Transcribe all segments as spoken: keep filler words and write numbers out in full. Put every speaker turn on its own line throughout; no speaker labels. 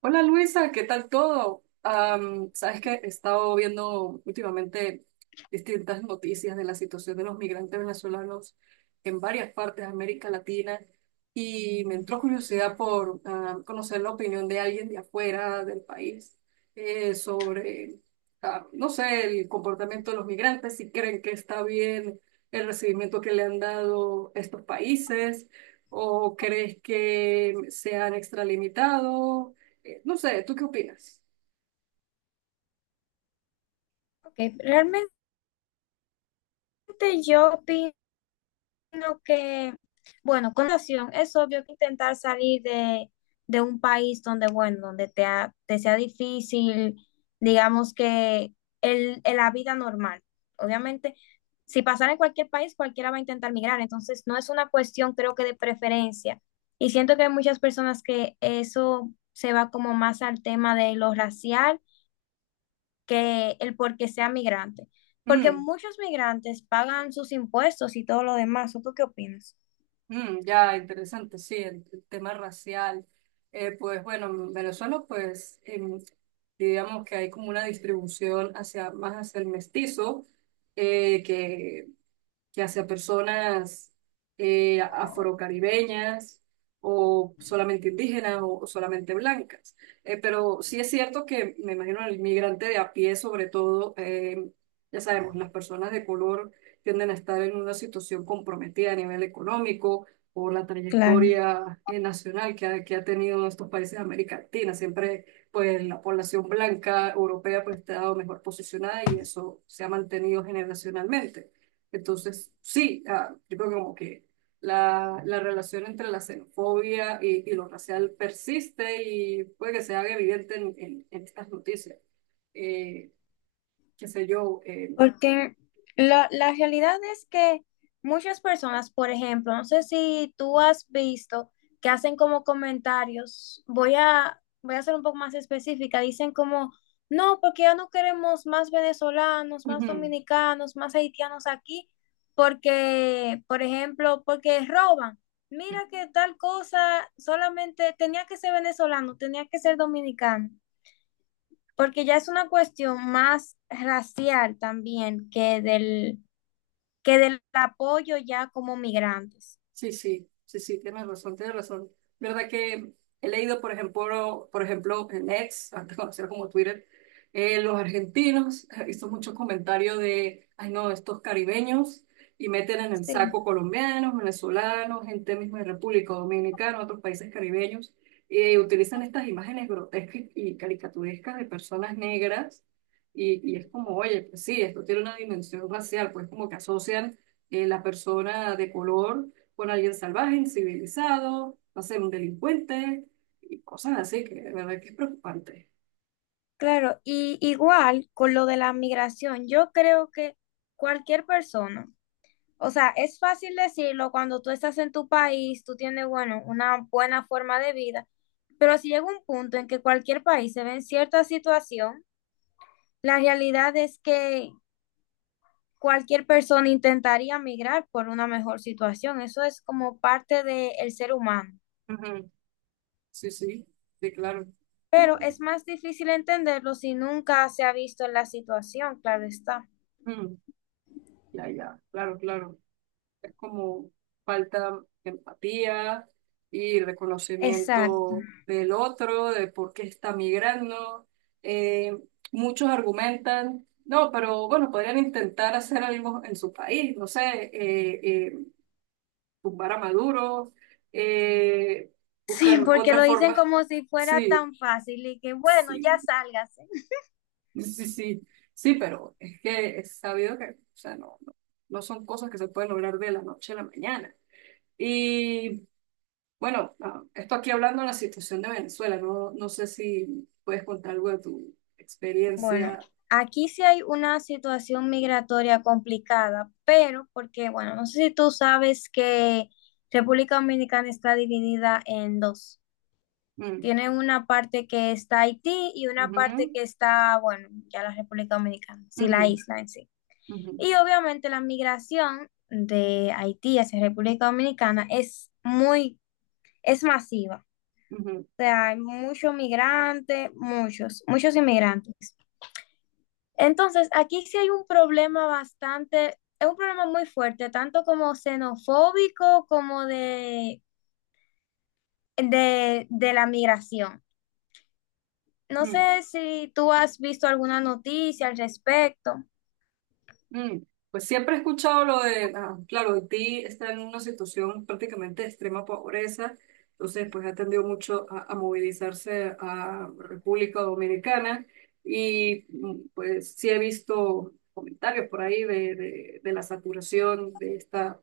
Hola Luisa, ¿qué tal todo? Am, sabes que he estado viendo últimamente distintas noticias de la situación de los migrantes venezolanos en varias partes de América Latina y me entró curiosidad por ah, conocer la opinión de alguien de afuera del país eh, sobre, ah, no sé, el comportamiento de los migrantes, si creen que está bien el recibimiento que le han dado estos países. ¿O crees que se han extralimitado? Eh, No sé, ¿tú qué opinas?
Ok, realmente yo opino que, bueno, con relación, es obvio que intentar salir de, de un país donde, bueno, donde te, ha- te sea difícil, digamos que el, el- la vida normal. Obviamente, si pasara en cualquier país, cualquiera va a intentar migrar, entonces no es una cuestión, creo que de preferencia. Y siento que hay muchas personas que eso se va como más al tema de lo racial que el por qué sea migrante. Porque
Mm,
muchos migrantes pagan sus impuestos y todo lo demás. ¿O tú qué opinas?
mm, ya, interesante, sí, el, el tema racial. Eh, pues bueno, en Venezuela, pues em, digamos que hay como una distribución hacia, más hacia el mestizo, eh, que ya sea personas eh, afrocaribeñas o solamente indígenas o, o solamente blancas. Eh, pero sí es cierto que me imagino el migrante de a pie, sobre todo, eh, ya sabemos, las personas de color tienden a estar en una situación comprometida a nivel económico por la
Claro.
trayectoria eh, nacional que ha, que ha tenido estos países de América Latina. Siempre, pues, la población blanca europea, pues, ha estado mejor posicionada y eso se ha mantenido generacionalmente. Entonces, sí, ah, yo creo que como que la, la relación entre la xenofobia y, y lo racial persiste y puede que se haga evidente en, en- en estas noticias. Eh, Qué sé yo, eh,
Porque la, la realidad es que muchas personas, por ejemplo, no sé si tú has visto que hacen como comentarios, voy a, voy a ser un poco más específica, dicen como, no, porque ya no queremos más venezolanos, más
ujú.
dominicanos, más haitianos aquí, porque, por ejemplo, porque roban. Mira que tal cosa solamente tenía que ser venezolano, tenía que ser dominicano porque ya es una cuestión más racial también que del, que del apoyo ya como migrantes.
Sí, sí, sí, sí, tienes razón, tienes razón. ¿Verdad que he leído, por ejemplo, por ejemplo, en X, antes conocido como Twitter, eh, los argentinos, he visto muchos comentarios de, ay no, estos caribeños, y meten en el
Sí,
saco colombianos, venezolanos, gente misma de República Dominicana, otros países caribeños, y utilizan estas imágenes grotescas y caricaturescas de personas negras, y, y es como, oye, pues sí, esto tiene una dimensión racial, pues como que asocian eh, la persona de color por alguien salvaje, incivilizado, no sé, un delincuente y cosas así, que de verdad que es preocupante.
claro. Y igual con lo de la migración, yo creo que cualquier persona, o sea, es fácil decirlo cuando tú estás en tu país, tú tienes, bueno, una buena forma de vida, pero si llega un punto en que cualquier país se ve en cierta situación, la realidad es que cualquier persona intentaría migrar por una mejor situación. Eso es como parte del ser humano.
Ujú. Sí, sí, sí, claro.
Pero es más difícil entenderlo si nunca se ha visto en la situación, claro está.
Mm, ya, ya, claro, claro. Es como falta de empatía y
Exacto.
reconocimiento del otro, de por qué está migrando. Eh, Muchos argumentan, no, pero bueno, podrían intentar hacer algo en su país, no sé, eh, eh, tumbar a Maduro, eh,
Sí,
buscar
porque lo
otras
dicen
formas.
como si fuera
Sí,
tan fácil y que, bueno, ya
sí,
sálgase.
sí, sí, sí, pero es que es sabido que, o sea, no, no, no son cosas que se pueden lograr de la noche a la mañana. Y bueno, ah, esto aquí hablando de la situación de Venezuela, no, no sé si puedes contar algo de tu
Bueno,
experiencia.
aquí sí hay una situación migratoria complicada, pero porque, bueno, no sé si tú sabes que República Dominicana está dividida en dos.
Mm,
Tiene una parte que está Haití y una parte
ujú,
que está, bueno, ya la República Dominicana, sí,
ujú,
la isla en sí.
ujú,
Y obviamente la migración de Haití hacia República Dominicana es muy, es masiva.
ujú,
O sea, hay muchos migrantes, muchos, muchos inmigrantes. Entonces, aquí sí hay un problema bastante, es un problema muy fuerte, tanto como xenofóbico como de, de, de la migración. No
ujú,
sé si tú has visto alguna noticia al respecto.
mm. Pues siempre he escuchado lo de, ah, claro, Haití está en una situación prácticamente de extrema pobreza, entonces pues ha tendido mucho a, a movilizarse a República Dominicana y mm, pues sí he visto comentarios por ahí de, de, de la saturación de esta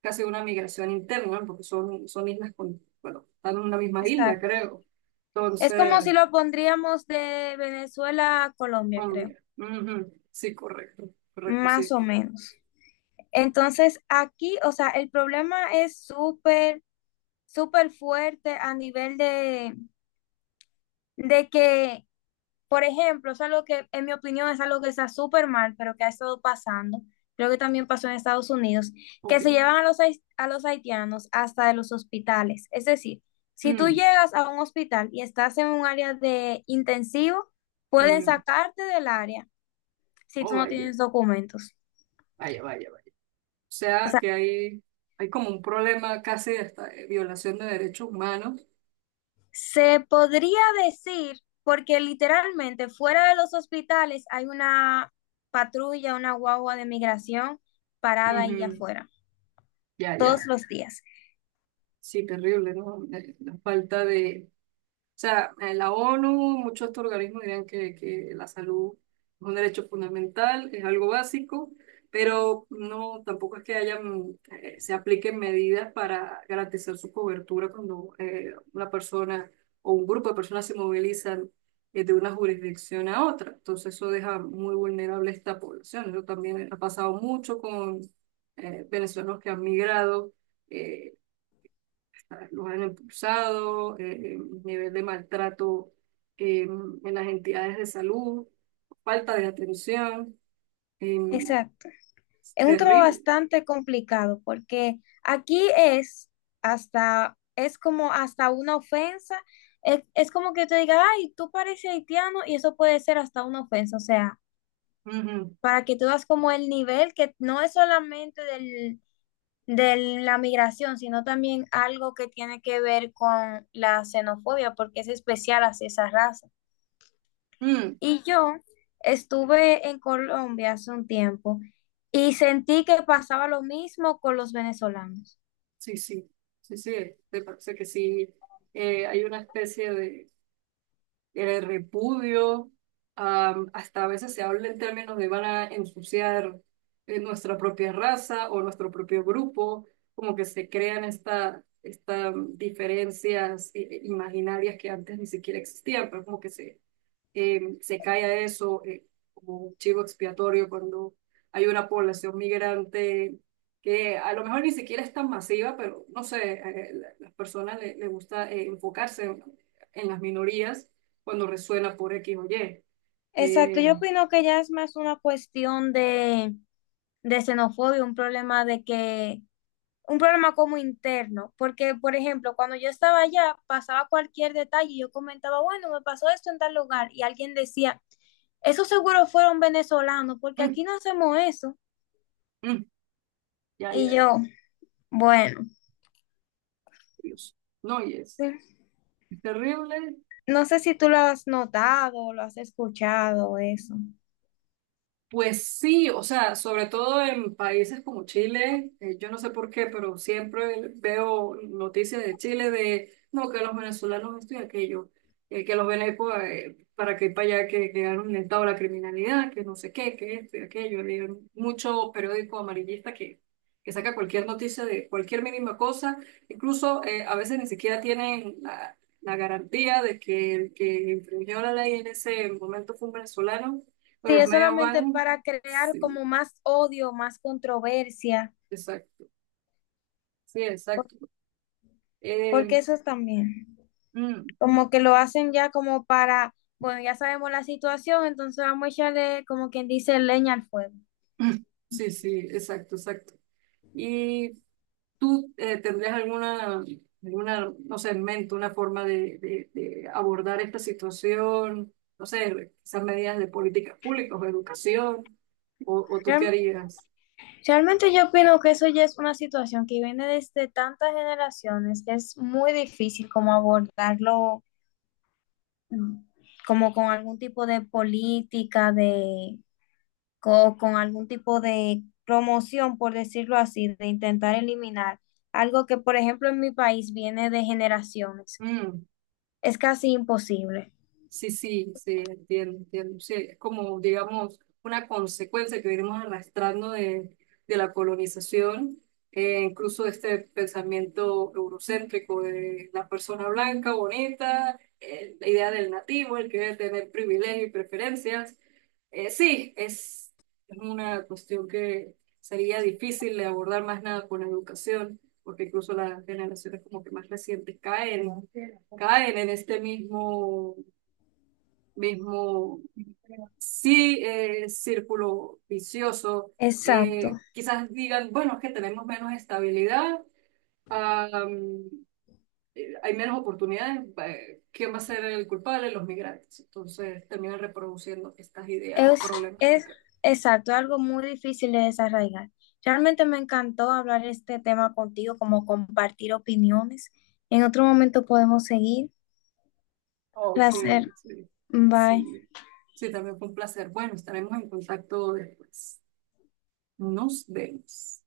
casi una migración interna, ¿no? Porque son, son islas con, bueno, están en una misma isla,
Exacto.
creo.
Es como
Entonces,
si lo pondríamos de Venezuela a Colombia,
oh,
creo,
mira. Ujú. Sí, correcto, correcto, sí.
más o menos. Entonces, aquí, o sea, el problema es súper, súper fuerte a nivel de, de que por ejemplo, es algo que, en mi opinión, es algo que está súper mal, pero que ha estado pasando. Creo que también pasó en Estados Unidos, que
Ok.
se llevan a los, hais- a los haitianos hasta de los hospitales. Es decir, si tú
Mm,
llegas a un hospital y estás en un área de intensivo, pueden
mm.
sacarte del área si tú
Oh,
no
vaya,
tienes documentos.
vaya, vaya, vaya. O
O
sea,
sea,
que hay, hay como un problema casi hasta de esta eh, violación de derechos humanos.
se podría decir, porque literalmente fuera de los hospitales hay una patrulla, una guagua de migración parada ahí
Ujú,
afuera
ya,
todos
ya.
los días.
Sí, terrible, ¿no? Eh, La falta de, o sea, eh, la O N U, muchos de estos organismos dirán que, que la salud es un derecho fundamental, es algo básico, pero no, tampoco es que hayan, eh, se apliquen medidas para garantizar su cobertura cuando eh, una persona o un grupo de personas se movilizan eh, de una jurisdicción a otra. Entonces eso deja muy vulnerable a esta población. Eso también ha pasado mucho con eh, venezolanos que han migrado. Eh, los han impulsado, eh, eh, nivel de maltrato eh, en las entidades de salud, falta de atención, eh,
Exacto. Es un trabajo
terrible.
bastante complicado porque aquí es hasta, es como hasta una ofensa. Es, es como que te diga, ay, tú pareces haitiano y eso puede ser hasta una ofensa. O sea,
Ujú.
para que tú das como el nivel que no es solamente del, de la migración, sino también algo que tiene que ver con la xenofobia porque es especial hacia esa raza.
Mm,
Y yo estuve en Colombia hace un tiempo y sentí que pasaba lo mismo con los venezolanos.
sí, sí, sí, sí, me parece que sí, eh, hay una especie de el repudio, am, hasta a veces se habla en términos de van a ensuciar eh, nuestra propia raza o nuestro propio grupo, como que se crean estas esta, esta, mm, diferencias eh, eh, imaginarias que antes ni siquiera existían, pero como que se eh, se cae a eso eh, como un chivo expiatorio cuando hay una población migrante que a lo mejor ni siquiera es tan masiva, pero no sé, eh, la- las personas le, le gusta eh, enfocarse en, en las minorías cuando resuena por X o Y.
Exacto,
Eh,
yo opino que ya es más una cuestión de, de xenofobia, un problema de que, un problema como interno, porque por ejemplo, cuando yo estaba allá, pasaba cualquier detalle y yo comentaba, bueno, me pasó esto en tal lugar y alguien decía, eso seguro fueron venezolanos, porque
mm,
aquí no hacemos eso.
mm, ya,
Y
ya,
yo, bueno.
Dios. No, y es
Sí.
terrible.
No sé si tú lo has notado, lo has escuchado, eso.
Pues sí, o sea, sobre todo en países como Chile, eh, yo no sé por qué, pero siempre veo noticias de Chile de, no, que los venezolanos esto y aquello, eh, que los venecos para que para allá que quedaron en estado de la criminalidad, que no sé qué, que esto y aquello. Hay mucho periódico amarillista que, que saca cualquier noticia de cualquier mínima cosa, incluso eh, a veces ni siquiera tienen la, la garantía de que el que infringió la ley en ese momento fue un venezolano, pero
Sí,
los
es
medios
solamente
van,
para crear como
sí,
más odio, más controversia,
exacto, sí, exacto. Eh,
porque eso es también,
mm,
como que lo hacen ya como para, bueno, ya sabemos la situación, entonces vamos a echarle como quien dice leña al fuego.
sí, sí, exacto, exacto. ¿Y tú eh, tendrías alguna, alguna, no sé, en mente una forma de, de- de abordar esta situación? No sé, quizás medidas de políticas públicas o educación, o, o tú qué
Real-
harías?
Realmente yo opino que eso ya es una situación que viene desde tantas generaciones que es muy difícil como abordarlo mm, como con algún tipo de política, de co- con algún tipo de promoción, por decirlo así, de intentar eliminar algo que, por ejemplo, en mi país viene de generaciones.
Mm.
Es casi imposible.
Sí, sí, sí, entiendo, entiendo. Sí, es como, digamos, una consecuencia que venimos arrastrando de, de la colonización, eh, incluso de este pensamiento eurocéntrico de la persona blanca, bonita, eh, la idea del nativo, el que debe tener privilegios y preferencias. Eh, sí, es, es una cuestión que sería difícil de abordar más nada con la educación, porque incluso las generaciones como que más recientes caen caen en este mismo mismo, sí, eh, círculo vicioso.
Exacto.
Eh, quizás digan, bueno, es que tenemos menos estabilidad, am, eh, hay menos oportunidades, eh, ¿quién va a ser el culpable? Los migrantes. Entonces terminan reproduciendo estas ideas
Es, es
problemáticas.
exacto, algo muy difícil de desarraigar. Realmente me encantó hablar este tema contigo, como compartir opiniones. En otro momento podemos seguir.
Ok,
Placer.
sí,
Bye.
sí, sí, también fue un placer. Bueno, estaremos en contacto después. Nos vemos.